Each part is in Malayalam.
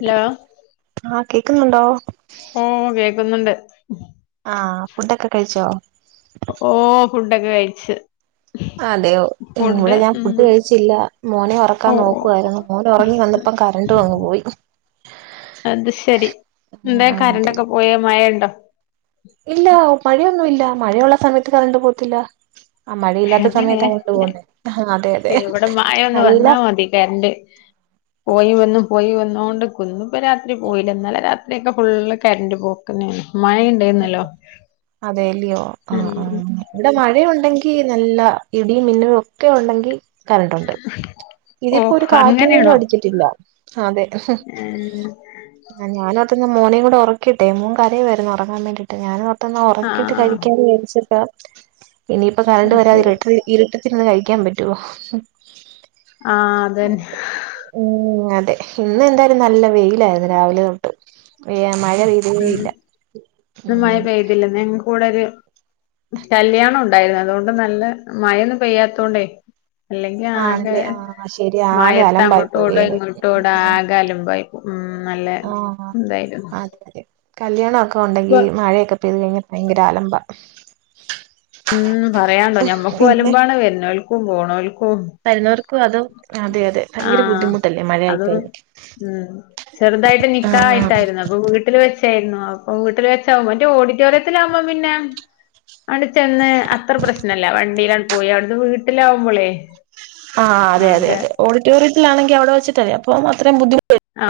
ഇല്ലാ കേൾക്കുന്നുണ്ടോ ഓ കേൾക്കുന്നുണ്ട് ആഹ ഫുഡൊക്കെ കഴിച്ചോ അക്ഷ [inaudible] അതെയോ ഇവിടെ ഞാൻ ഫുഡ് കഴിച്ചില്ല മോനെ ഓ ഉറക്കാൻ ഓ നോക്കുവായിരുന്നു മോന ഉറങ്ങി വന്നപ്പം കരണ്ട് ഉം അങ്ങ് പോയി അത് ശരി എന്താ അതെ കരണ്ടൊക്കെ പോയ [inaudible] ഇല്ല മഴയൊന്നും ഇല്ല മഴയുള്ള സമയത്ത് കറണ്ട് പോത്തില്ല അങ്ങനെയ ആഹ് അതെ അതെ ഇവിടെ മാഴ ഒന്ന് നല്ല വന്നാ മതി കറണ്ട് പോയി വന്നു പോയി വന്നോ ട്ക്കുന്നു പ്പൊ രാത്രി പോയില ഇന്നലെ രാത്രിയൊക്കെ ഫുള്ള് കറണ്ട് പോക്കെന്നേണ് മഴണ്ടാര്ന്നല്ലോ അതെല്ലയോ ആ ആ ഇവിടെ മഴയുണ്ട് ങ്കി നല്ല ഇടി മിന്നും ഒക്കെ ഉണ്ടെങ്കി കറണ്ട് ഉണ്ട് ഓ ഇതിപ്പോ ഒരു കാറ്റ് പോലും അങ്ങനെയാണോ അടിച്ചിട്ടില്ല അതെ ഉം [unintelligible] മോനെ കൂടെ ഉറക്കിട്ടെ മോൻ കരയുകയാര്ന്നു ഉറങ്ങാൻ വേണ്ടിട്ട് ഞാന ഒന്ന് ഉറക്കിയിട്ട് ആഹ് കഴിക്കാൻ വിചരിച്ചിട്ടാ ഇനിയിപ്പൊ കരണ്ട് അത് ശരി വരാതിരിട്രി ഇരട്ടത്തിര്ന്ന് കഴിക് ക്കാൻ പറ്റുവോ ആഹ് അതന്നെ ഉം അതെ ഇന്ന് എന്തായാലും നല്ല വെയിലായിരുന്നു രാവിലെ തൊട്ട് വെയാം മഴ പെയ്തതെ ഉം ഇല്ല കൂടെരു കല്യാണം ഉണ്ടായിരുന്നു അതോണ്ട് നല്ല മഴ ഒന്നും പെയ്യാത്തോണ്ടേ അല്ലെങ്കി ആകെ ആണല്ലേ ആഹ് ശരി ആകെ മഴത്ത് അലമ്പായി അങ്ങോട്ട് ഓട പോയേനെ ഇങ്ങോട്ട് ഓട ആകെ അലമ്പായി ഉം നല്ല തായിരുന്നു കല്യാണ ഓക് പ്പൊണ്ടെങ്കി മഴയക്കെ പെയ്ത് കഴിഞ്ഞ ഭയങ്കര ആലമ്പ ഉം പറയാണ്ടോ ഞമ്മക്ക് ഒലമ്പാണ് വര്നോൽകും പോ ഓൽ വരുന്നൂർക്കു അതോ ആഹ് അത് ഉ ചെറുതായിട്ട് ആഹ് നിക്കായിട്ടായിരുന്നു അപ്പൊ വീട്ടിൽ വെച് ച്ചായിരുന്നു അപ്പൊ വീട്ടില് വെച്ചാവുമ്പോ ന്റെ ഓഡിറ്റോറിയത്തിലാഉമ്പോ പിന്നെ അട് ചെന്ന് അത്ര പ്രശ്നല്ല വണ്ടിയില പോയി അവിടുന്ന് വീട്ടിലാവുമ്പോളെ ആ അതെ അതെ അതെ ഓഡി റ്റോറിയത്തിലാണെങ്കി അവിടേ വെച്ചിട്ടേ അപ്പം അത്ര ബുദ്ധിമു ആ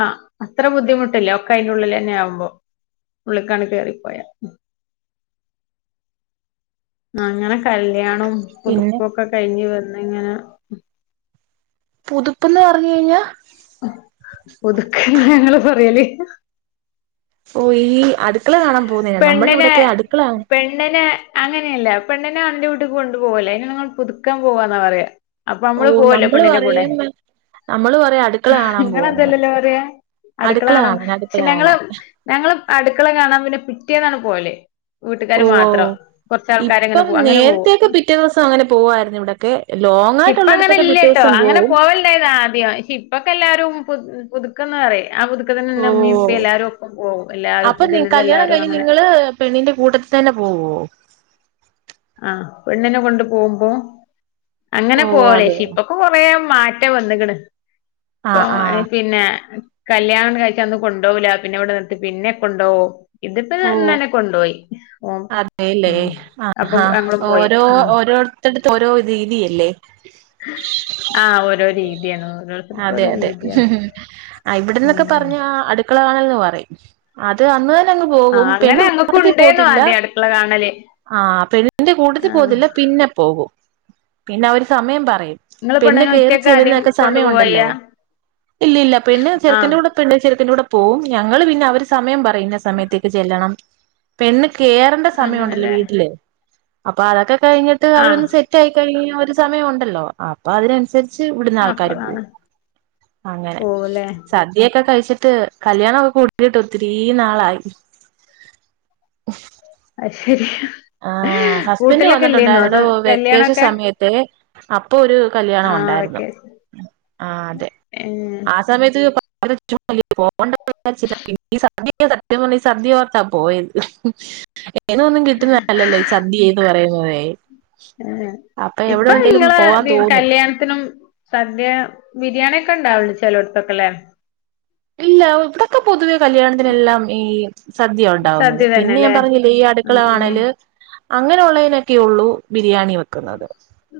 ആ അത്ര ബുദ്ധിമുട്ടില്ലേ ഒക്കെ അയിന്റെ ഉള്ളിൽ തന്നെ ആവുമ്പോ ഉള്ളിക്കാണ് കേറിപ്പോയാ ആ അങ്ങനെ ക ല്ല്യാണം പിന്നെ പുതുക്കൊക്കെ കഴിഞ്ഞു വ ന്നി ഇങ്ങനെ പുതുപ്പ്ന്ന് പറഞ്ഞു കഴിഞ്ഞാ പുതുക്ക ഞങ്ങള് പറയലേ ഓ ഈ അടുക്കളെ കാണാൻ പോകുന്നതിനാ നമ്മുടെ പെണ്ണിനെ ഇവിടെയൊക്കെ അടുക്കള പെണ്ണിനെ അങ്ങനെയല്ല പെണ്ണിനെ ആണിന്റെ വീട്ടി കൊണ്ടു പോവല്ലേ അതിനെ നിങ്ങൾ പുതുക്കം പോവാന്നാ പറയാ അപ്പൊ ഓ നമ്മള് പോവല്ലോ പെണ്ണിന്റെ കൂടെ പറയും നമ്മള് പറയും അടുക്കള കാണാൻ പോവാന്ന് നിങ്ങളെന്തല്ലല്ലോ പറയും അറിയ അടുക്കള അടുക്കളാണ് കാണാൻ അടുക്കള പക്ഷെ ഞങ്ങള് കാണാൻ ഞങ്ങള് അടുക്കള കാണാൻ പിന്നെ പിറ്റെ പിറ്റേന്നാണ് പോവല് ഓ വീട്ടുകാര് മാത്രം കൊറച്ചാൾക്കാരങ്ങനെ ഇപ്പം പോ അങ്ങനെ നേരത്തെയൊക്കെ പോവും പിറ്റേ ദിവസം അങ്ങനെ പോവായിരുന്നു ഇവിടൊക്കെ ലോങ് ഇപ്പ അങ്ങനെ ആയിട്ടുള്ളടത്തൊക്കെ പിറ്റേ ഇല്ലട്ടോ ദിവസം അങ്ങനെ പോവും പോവല്ല ഇതാ ആദ്യം പക്ഷ ഇപ്പൊക്കെ എല്ലാരും പുതു പുതുക്കുന്നറി ആ പുതുക്ക ഓ തന്നെ ഉമ്മി ഉപ്പി എല്ലാരും ഒക്കെ ഒപ്പം പോവും എല്ലാരും അപ്പൊ നി പുതിത് കല്യാണം എല്ലാരും കഴിഞ്ഞ് അങ്ങനെ നിങ്ങള് പെണ്ണിന്റെ കൂട്ടത്തി തന്നെ പോവോ ആഹ പെണ്ണിനെ കൊണ്ട് പോകുമ്പോ ഓ അങ്ങനെ പോലേ അതെയോ ഇപ്പൊക്കെ കൊറേ മാറ്റം വന്ന്ക്ക്ണ് ഇപ്പൊ ആഹ് എ ആഹ് പിന്നെ കല്യാണം കഴിച്ചാ അന്ന് കൊണ്ടപോകൂല്ല പിന്നെ ഇവിടെ നിർത്തി പിന്നെ കൊണ്ടപോകും ഇതിപ്പോന്നന്നെ കൊണ്ടുപോയി അതേ ല്ലേ ആ അപ്പൊ ഹാ ഞങ്ങളും പോയി ഓരോ ഉം ഓരോരുത്തടുത്ത് ഓരോ രീതിയല്ലേ ആഹ് ഓരോ അതെ രീതിയാണ് ഓരോരുത്തർക്കും അതെ ഓരോ അതെ രീതിയാണ് ആ ഇവിടന്നൊക്കെ ഉം പറഞ്ഞ അടുക്കള കാണൽ [unintelligible] അത് അന്ന് ങ്ങ് പോകും ആഹ് അങ്ങനെ പെണ്ണ് ഞങ്ങക്കും [unintelligible] ഉണ്ടേന്നു പോകത്തില്ല ആദ്യം അടുക്കള കാണല് ആ പെണ്ണിന്റെ കൂട്ടത്തി ആഹ് പോവതില്ല പിന്നെ പോകൂ പിന്നെ ഒരു സമയം പറ ഇങ്ങളെ [unintelligible] പെണ്ണ് പെണ്ണിനെ കേറി ഒറ്റക്കാ ആദ്യം ചെല്ലുന്നൊക്കെ കൊണ്ടു സമയ ഉണ്ടല്ലോ പോവയ്യ ഇല്ലല്ല പെണ്ണ് ചെറുക്കന്റെ ആഹ് കൂടെ പെണ്ണ് ചെറുക്കന്റെ കൂടെ പോവും ഞങ്ങള് പിന്നെ അവര് സമയം പറ ട്രെയിന്റെ സമയത്തേക്ക് ചെല്ലണം. പെണ്ണ് ചെ കേറണ്ട സമയുണ്ടലോ അങ്ങനെല്ലേ വീട്ടില് അപ്പാതൊക്കെ കഴിഞ്ഞിട്ട് ആഹ് അവരൊന്ന് സെറ്റായി കഴിഞ്ഞവർ സമയ ഒണ്ടല്ലോ അപ്പൊ അതിനൻസര് ഇവിടുന്നാൾക്കാര് പോവും. അപ്പളാണ് അങ്ങനെ പോവുല്ലേ സദ്യക്കെ കഴിച്ചി ട്ട് കല്യാണൊക്കെ കൂടിട്ട് ഒത്തിരീ നാളായി [inaudible] അത് ശരിയ ആഹ് ഹസ്ബൻഡ് അത് വന്നിട്ടുണ്ടായന്നെടോ വെക്കേഷൻ കല്യാണൊക്കെ സമയത്തെ ആഹ് പ്പൊ ഒരു കല്യാണം ആഹ് ഒണ്ടായിരുന്നു വെക്കേഷൻ ആഹ് അതെ ഏഹ് ആ സമയത്ത് [unintelligible] സത്യം പറഞ്ഞ ഈ സദ്യ ഓർത്താ പോയത് എന്ന ഒന്നും കിട്ട് ല്ലല്ലോ ഈ സദ്യേന്ന് പറയുന്നതേ ആഹ് അപ്പൊ എവിടെ ഇപ്പൊ ഉണ്ടേലും ഇങ്ങളെ പോവാൻ ബി തോന്നും കല്യാണത്തിനും സദ്യാ ബിരിയാണി ഇപ്പണ്ടാവും ചെലോട്തൊക്കെ ലെ ഇല്ല ഇവ്ടൊക്കെ പൊതുവെ കല്യാണത്തിനെല്ലാം ഈ സദ്യാ ഒണ്ടാവുന്നത് സദ്യ പിന്നെ ഞാൻ തന്നെല്ലേ പറഞ്ഞില്ലേ ഈ അടുക്കള ആഹ് കാണല് അങ്ങനെ ഒള്ളീനൊക്കെ ഉള്ളൂ ബിരിയാണി വെക്ക്ന്നത്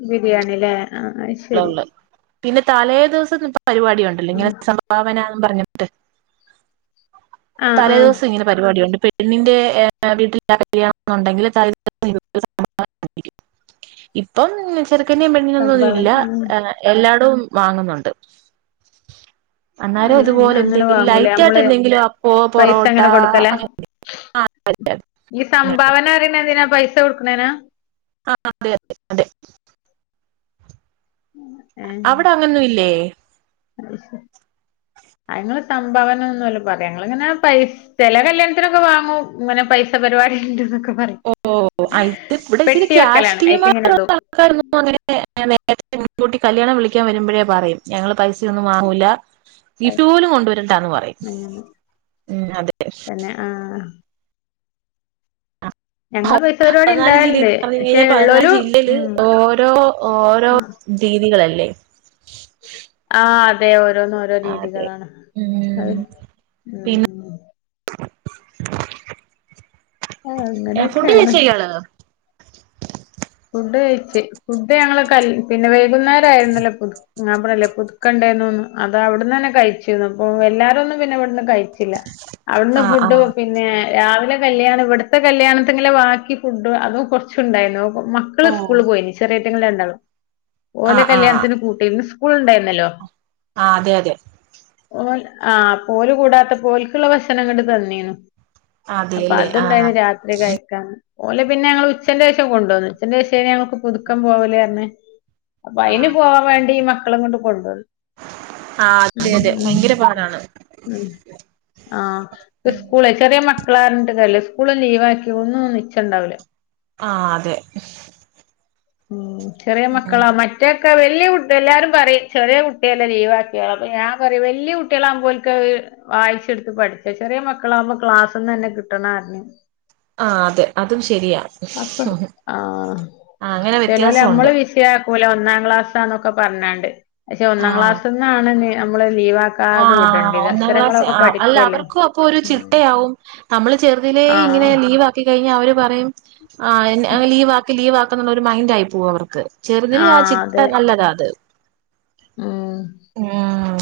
ബിരിയാണില്ലേ ആഹ് അത് ഒള്ളെ ശരി ഒന്ന് പിന്നെ തലേ ദിവസക്കെ പരിപാടിയൊണ്ടല്ലോ ആഹ് [unintelligible] സംഭാവനാന്നും പറഞ് ട്ട് ആഹ് തലേ ആഹ് ദിവസ്സ ഇങ്ങനെ പരിപാടിയുണ്ട് പെ ണ്ണിന്റെ ഏ വീട്ടിൽ ആ കല്യാണം എന്നുണ്ടെങ്കില് [unintelligible] ഇപ്പം ചെർക്കന്റേം പെണ്ണിനൊന്നു സംഭാവന [unintelligible] ആഹ് ഏഹ് എല്ലാ ടും വാങ്ങുന്നുണ്ട് ആ അന്നേരം ഇതുപോലെ അങ്ങനെ എന്തെങ്കിലും വാങ്ങും ലേ ലൈറ്റ് ആയിട്ട് നമ്മള് എന്തെങ്കിലും അപ്പോ പൈസ പൊറോട്ട അങ്ങനെ കൊടുക്കല. ഈ അങ്ങനെ സംഭാവന അറീണെന്തിനാ പൈസ കൊ ണേനാ ആഹ് അതെ അതെ അതെ അവ്ടങ്ങനൊന്നുല്ലേ അങ്ങള് സംഭാവന ഒന്നല്ല പർയാ ഞങ്ങളിങ്ങനെ പൈ ചെല കല്യാൺത്തിനൊക്കെ വാങ്ങും ഇങ്ങനെ പൈസ പരിപാടി ഇണ്ട് നൊക്കെ ഒ ഓ ഒ വെക്കലാണ് അയിക്കിങ്ങനെ [unintelligible] ഇടും ആൾക്കാരൊന്നും അങ്ങനനെ നേരത്തെ മുൻകൂട്ടി കല്യാണം വിളി ക്കാൻ വരുമ്പോഴേ പറയും ഞങ്ങൾ പൈസയൊന്നും വാങ്ങൂല കീശു പോലും കൊണ്ടുവരണ്ടാന്ന് പറയും അങ്ങനെ ഉം അതെ തന്നെ ആഹ് ഹൊ ഞങ്ങള് പൈസ പരിപാടി പതിനാല് ഇണ്ടാവല്ണ്ട് ജില്ലന്ന് പറഞ്ഞ പക്ഷെ കഴിഞ്ഞാൽ പതിനാല് ഇള്ളോലും ജില്ലയില് ഉം ഓരോ ഓരോ രീതികളല്ലേ ആ് അതെ ഒ ഓരോന്ന ഓരോ അതെ രീതികളാണ് ഉം അതെ ഉം [inaudible] ആ ഫുഡ് കയ്ച്ച് അങ്ങനെയൊക്കെയാണ് കയിഞ്ഞാണോ ഫുഡ് കഴിച്ച് ഫുഡ് ഞങ്ങള് കൽ പിന്നെ വൈകുന്നേരായിുന്നല്ലോപ്പൊ ങ്ങാ പറല്ലേ പുതുക്കണ്ടേന്ന്ന്നു അത് അവിടന്നന്നെ കഴിച്ചിരുന്നു പ്പൊ എല്ലാരു ഒന്ന് പിന്നെവിടുന്ന് കഴിച്ചില്ല അവിടുന്ന് ആഹ് ഫുഡ് ആഹ് പിന്നെ രാവിലെ കല്യാണം ഇവിടത്തെ കല്യാണത്തിങ്ങലെ വാക്കി ഫുഡും അതും കൊറച്ചുണ്ടായിരുന്നു മക്കള് സ്കൂള് പോയിന് ചെറിയ [unintelligible] ഓലെ ആഹ് കല്യാണത്തിന് കൂട്ടീന്ന് ക്കൂളുണ്ടായിന്നല്ലോ ആ അതെ അതെ ഓല് ആ പോല് കൂടാത്ത പോൽക്കുള്ള ഭക്ഷണംങ്ങ് തന്നീന്നു അപ്പൊ അതെല്ലേ ആഹ് അതുണ്ടായിന് രാത്രി കഴിക്കാൻ ഓലെ പിന്നെ ഞങ്ങള് ഉച്ചന്റെശേഷം കൊണ്ടുവന്നു ജന്റ്ഷ് തേനേ നമുക്ക് പുതുക്കം പോവല്ർഞ്ഞ് അപ്പൊ അയിന് ആഹ് പോവാൻ വേണ്ടി മ ക്കളേം കൊണ്ട് പോണ് ണ്ടോൽ ആഹ് അതെ അതെ ഉം ഭയങ്കര പാടാണ് ഉം ആ ഉം സ്കൂള് ചെറിയ മക് മക്കളാർഞ്ഞിട്ട് കാര്യല്ല സ്കൂള് ലീവാക്കി ഒന്നും നിച്ചണ്ടാവുല ആ അതെ ഉം ചെറിയ ഉം മക്കളാ മറ്റേഒക്കെ വൽ ല്ല്യ കുട്ടി എല്ലാരും പറീം ചെറിയ കുട്ടിയല്ലേ ലീവാക്കിയാലപ്പൊ ഞാൻ പറയും വലിയ കുട്ടികളാവുമ്പോൽക്ക് വായിച്ചെടുത്ത് പഠിച്ച ചെറിയ മക്കളാാവുമ്പോ ക്ലാസ്ന്ന്ന്നെ കിട്ടണ റഞ്ഞു ആ അത് അതും ശരിയാ ആ അങ്ങനെ ചെലോല് വ്യത്യാസമുണ്ട് അമ്മള് വിഷയാ കൂല ഒന്നാം ക്ലാസ്സാന്നൊക്കെ പറഞ്ഞാണ്ട് പക്ഷെ ഒന്നാം ക്ലാസ്സി ന്നാണ് നെ നമ്മളെൽ - ആ ഒന്നാം ക്ലാസ് അല്ല പഠിക്കല്ലേ അവർക്കും അപ്പോ ഒരു ചിട്ടയാകവും നമ്മള് ചെറുതിലേ ഇങ്ങനെ ആഹ് ലീവ് ആക്കി കഴിഞ്ഞാൽ അവര് പറയും. ആ എന്നെ ലീവ് ആക്ക് ലീവ് ആക്ക്. ന്നുള്ള ഒരു മൈൻഡ് ആയി പോകും അവർക്ക്. ചെറുതിലേ ആ ആഹ് ചിട്ട അതെ നല്ലതാ അത്. ഉം ഉം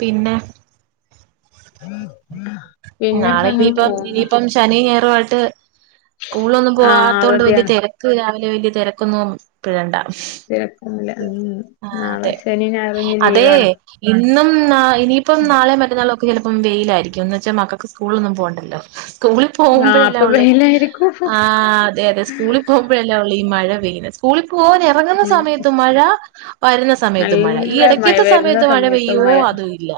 പിന്നെ പിന്നൊക്കെ നാളെ അങ്ങനെ ഇനിയിപ്പം പോകുന്നു ഇനിയിപ്പം ശനി ഞായറുമായി ട്ട് സ്കൂളിലൊന്നു ആഹ് പോവാത്ത കൊണ്ട് വലിയ അവധിയാണ് തിരക്ക് ലിയ വലിയ തിരക്കൊന്നും പിഴണ്ട. തിരക്കൊന്നുല്ല ഉം ആ നാളെ അതെ ശനി ഞായറും ഇഞ്ഞ് അതെ ലീവാണ് ഇന്നും ഇനിയിപ്പം നാളെ മറ്റന്നാളും. ന്ന് ചിലപ്പം വെയിലായിരിക്കുംഎന്ന് വെച്ച മക്കക്ക്. സ്കൂളോന്നും പോവണ്ടല്ലോ. സ്കൂളിൽ ആഹ് അപ്പൊ പോകുമ്പോഴല്ലേഉള്ളൂ വെയിലായിരിക്കും ആഹ് അതെ അതെ സ്കൂളിൽ പോകുമ്പോഴല്ലേ ഉള്ളൂ ഈ മഴ വീന സ്കുളിക്ക് പോവാൻ ഇറങ്ങുന്ന ഉം സമയത്ത് മഴ. വരുന്ന സമയത്ത് മഴ ഈ നല്ല മഴ ഇടയ്ക്കത്തെ വരുന്ന സമയത്ത് മഴ സമയത്തും പെയ്യോ മഴ അതും ഇല്ല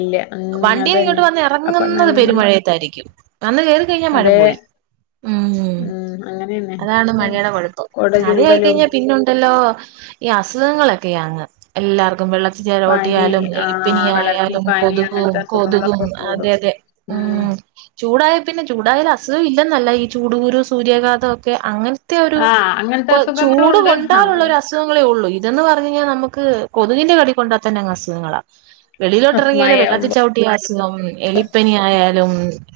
ഇല്ല ഉം വണ്ടിൽ ഇങ്ങോട്ട് അതന്നെ വന്ന് ഇറങ്ങു അപ്പൊ ഇറങ്ങത് നല്ല പെരുമഴയത്തായിരിക്കും വ ന്ന് കയറി കഴിഞ്ഞാൽ മഴ അതെ പോയി ഉം അങ്ങനെന്നെ അതാണ് പക്ഷെ മഴയുടെ കുഴപ്പം കൊട മഴ ചൂടലും ആയിക്കഴിഞ്ഞാൽ പിന്നുണ്ടല്ലോ ഈ അസുഖങ്ങള് ങ്ങളൊക്കെയങ്ങ് എല്ലാവർക്കും വെള്ളത്തി പനി ജരോട്ടിയായാലും ആ വെള്ളത്തിൽ എലിപ്പനിആയാലും പനി കൊതുകും അങ്ങനത്തെ കൊതുകും. അസുഖങ്ങളൊക്കെ അതെ കൂടും അതെ ഉം ചൂടായ പിന്നെ ചൂടായാൽ അസുഖം ഇല്ലെന്നല്ല ഈ ചൂടുകൂരു സൂര്യാഘാതം ഒക്കെ അങ്ങനെ അങ്ങനത്തെ ഒരു ആഹ് അങ്ങനത്തെ അസുഖങ്ങളും ചൂട് ഉണ്ട് കൊണ്ടാലുള്ള നമ്മള് ഒരു അസുഖങ്ങളേ ഉള്ളൂ. ഇതെന്ന് പറഞ്ഞു കഴിഞ്ഞാൽ നമുക്ക് കൊതുകിന്റെ കടികൊണ്ടാ തന്നെ അസുഖങ്ങളാ. വെിളിയിലോട്ട് ഏറെങ്ങ്യൽ വെള്ളത്തി അസ്മയാവുമ്പോ ചവിട്ടിയാ. സ്ലോലീ എലിപ്പനി ആയാലും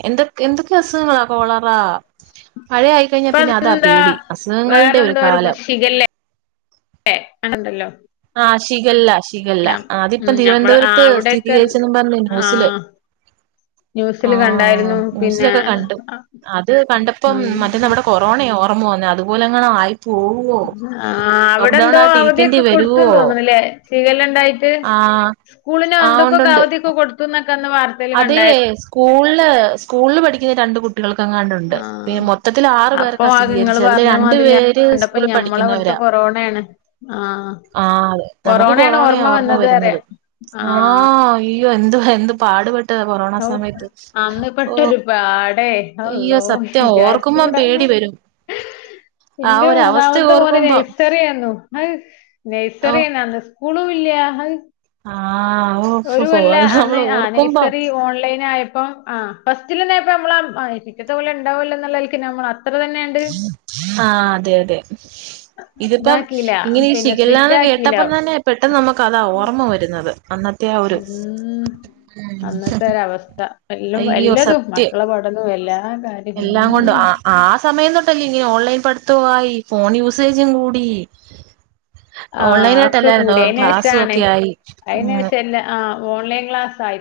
എന്തൊ എന്തൊക്കെ അസുഖങ്ങളാ കോളറ. മഴആയി കഴിഞ്ഞാ ഇപ്പ പിന്നെ അതാ എന്താ പേടി അസുഖങ്ങളുടെ ഒരു കാലം ഏ ആണ്ടല്ലോ. ആ ഷിഗല്ല ഷിഗല്ല ഉം അതിപ്പം ഞമ്മള് ആ തിരുവനന്തപുരത്ത് അവിടെയൊക്കെ സ്ഥിരീകരിച്ചെന്നും പറഞ്ഞു ന്യൂസില് ആഹ് ആ ന്യൂസില് കണ്ടായിരുന്നു പിന്നെ ന്യൂസിലൊക്കെ കണ്ടു അത് കണ്ടപ്പം ഉം മറ്റേ ആ നമ്മടെ കൊറോണയാ ഓർമ ർമ അതുപോലെയാങ്ങാണ് ആയി ആ ലോക്ക്ഡൌൺ അവിടെന്തോ ആയിട്ട് ഇരിക്കേണ്ടി അവധിയൊക്കെ കൊട് വരുവോ ത്ത്ന്ന് തോന്നണല്ലേ ചേല്ണ്ടായിട്ട് ആ സ്കൂളിന് ആ എന്തൊക്കൊക്കെ ഉണ്ടുണ്ട് അവധിയൊക്കെ കൊട് അതേ സ്കൂൾല് സ്കൂളിൽ പഠിക്കുന്ന രണ്ട് കു കുട്ടികൾക്കെങ്ങാണ്ടുണ്ട് പി ആഹ് മൊത്തത്തിൽ ആറു അപ്പൊ പേർക്കാ അത് ഇങ്ങള് സ്ഥികരിച്ചത് അതില് പറഞ്ഞ രണ്ട് മാതിരി പേര് കണ്ടപ്പോ സ്കൂളിൽ ഞമ്മളവിടുത്തെ പഠിക്കുന്നവരാ കൊറോണയാണ് ആഹ് ആ നമുക്ക് കൊറോണയാണ് കൊറോണയാ ഓർമ്മ വന്നത് പറയാ വരുന്നത് ആ ആഹ് ഇ യ്യോ എന്തുവാ എന്തു പാടു പെ ഒ അന്ന് പെട്ടൊരു പാടേ അയ്യോ അള്ളോ സത്യം ഓർക്കുമ്പം വിചാര്ച്ചൂടാ പേടി വരും ആ ന്റെ ഒരു അവസ്ഥ മൂന്നാമത്തെ മോന് ഓർക്കുമ്പം നൈസറിയായിര്ന്നു അഹ് ഓ നൈസറില്ലാന്ന് സ്കൂളും ഇല്ല്യ അഹ് ആഹ് ഒരു ഓ കൊല്ല അത് അന്ന് നമ്മൾ ആ ഓർക്കുമ്പം നഴ്സറി ഓൺലൈൻ ആയപ്പം ആ ഫ റ്റ്ലന്നെപ്പമ്മളാ പിറ്റെത്തെ കൊല്ലം ണ്ടാവല്ലൊന്നെല്ക്ക് ഞമ്മളാ ആ അതെ അതെ ഇതിപ്പം ഇതാക്കീല്ല. ഇങ്ങനെ പിന്നെ ശിഖെല്ലാന്ന് സ്ട്രിക്റ്റാക്കീല്ല. കേട്ടപ്പം തന്നെ പെട്ടെന്ന് നമുക്ക് അതാ ഓർമ്മ വരുന്നത് അന്നത്തെ ആ ഒരു ഉം ഉം അന്നത്തെരവസ്ഥ എല്ലം അയ്യോ എല്ലതും സത്യം മക്കളെ പഠനും എല്ലാ കാര്യം എല്ലാം കൊണ്ടും ഉം ആ ആ സമയം തൊട്ടല്ലേ ഇനി ഓൺലൈൻ പഠി ത്തവായി ഫോൺ യൂസേജും കൂടി ആഹ് ഒക്കെ ഓൺലൈനായിട്ടല്ലായിരുന്നോ കൂടി. ക്ലാസും അയിനേഷാണ് ഒക്കെ ആയി ഉം അയിനേഷം എല്ലാ ആ ഓൺലൈൻ ക്ലാസായി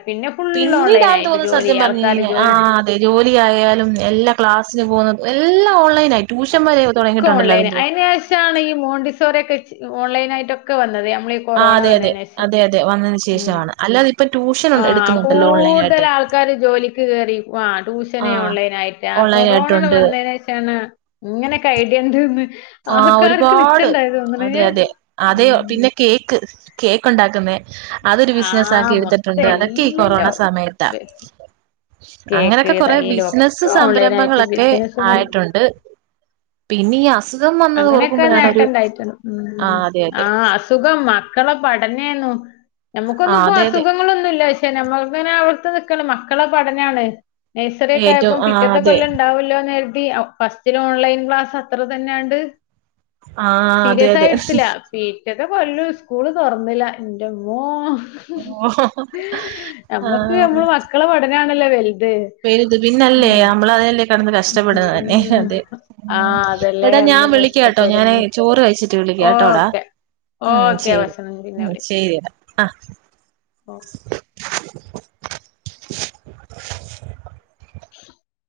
പിന്നീടാന്ന് തോന്ന്ന്നു സത്യം പറഞ്ഞ് ആൾക്കാര് കഴിഞ്ഞാൽ ആ ജോലി അതെ ജോലിയായാലും എല്ലാം ക്ലാസിന് പോകുന്നതും എല്ലാം ഓൺലൈനായി ട്യൂഷൻ വരെ തുടങ്ങിയിട്ടുണ്ടല്ലോ ഒക്കോൺലൈന് അതിന്റെ അയ്ന് ശേഷാണ് ഈ മോണ്ടിസോറ്യാെക്കെ ഓൺലൈനായ്ട്ടൊക്കെ വന്നത് നമ്മളീ ആ കൊറോണ അതെ അതെ വന്നേന് അതെ അതെ വന്നേന് ശേഷമാണ് അല്ലാതെ ഇപ്പൊ ട്യൂഷൻ ആ എടുക്കുന്നുണ്ടല്ലോ കൂടുതൽ ഓൺലൈനായിട്ട് ആൾക്കാര് ജോലിക്ക് കേറി ആ ആ ട്യൂഷന് ഓൺലൈനായിട്ട് ആ ഓൺലൈൻ കൊറോണണ്ട് ആയിട്ടുണ്ട് വന്നേനേഷാണ് ഇങ്ങനെക്കെ ഐഡിയ ഇണ്ട്ന്ന് ആ ആൾക്കാർക്ക് ഒരുപാട് നിച്ചണ്ടായത് അതെ തോന്ന്ണ് അതെ അതെ ഉം പിന്നെ കേക്ക് കേക്ക് ഒണ്ടാക്കുന്നെ അതൊരു ആഹ് ബിസിനസാക്കി മൊത്തം എടുത്തിട്ടുണ്ട് അതൊക്കെ ഈ കൊറോണ എല്ലോം സമയത്താ കേക്ക് അങ്ങനെക്കെ കൊറേ തയ്യലും ബിസിനസ്സ് ഒക്കെ ഓൺലൈനായിട്ട് സംരംഭങ്ങളൊക്കെ ബിസിനസുകള് ആയിട്ടുണ്ട് പിന്നിയ അങ്ങനെയൊക്കെ നേട്ടണ്ടായിട്ട് ആ ഊം അതെ ആ അതെ അസുഖം മ ക്കളെ പഠനേന്നു ആ നമുക്കൊന്നും ഇപ്പോ അതെ അതെ അസുഖങ്ങളൊന്നുല്ല ക്ഷെ നമ്മൾക്ക്ങ്ങനെ അവ്ത്ത് നിക്കണം മക്കളെ പഠനാണ് നയ്സറി ഒക്കെ ഏറ്റവും ആയപ്പം ആ പിറ്റത്തെ അതെ കൊല്ലം ഇണ്ടാവല്ലോന്ന് പി ഫസ്റ്റില് ഓൺലൈൻ ക്ലാസ് അത്ര തന്നെയാ ആ അതെ അതെ എല്ലാ കൊല്ലു സ്കൂള് തൊറന്നില്ല എന്റമ്മോ ഓ ആ നമ്മക്ക് നമ്മള് മക്കള് പഠനാ നല്ല വെലയും വലുത് പിന്നല്ലേ നമ്മൾ അതിനല്ലേ കിടന്ന് കഷ്ടപ്പെടുന്ന തന്നെ ഉം അതെ ഉം ആഹ് അതല്ലേ എടാ ഞാൻ കടന്ന് വിളി കേട്ടോ ഞാനേ കഷ്ടപ്പെടുന്ന് ചോറ് കഴിച്ചിട്ട് വിളിക്കാട്ടോടാ ഓക്കെ ഉം ഓക്കെ ശെരി ഭക്ഷണം ഉം ശെരി ടാ ആ ആ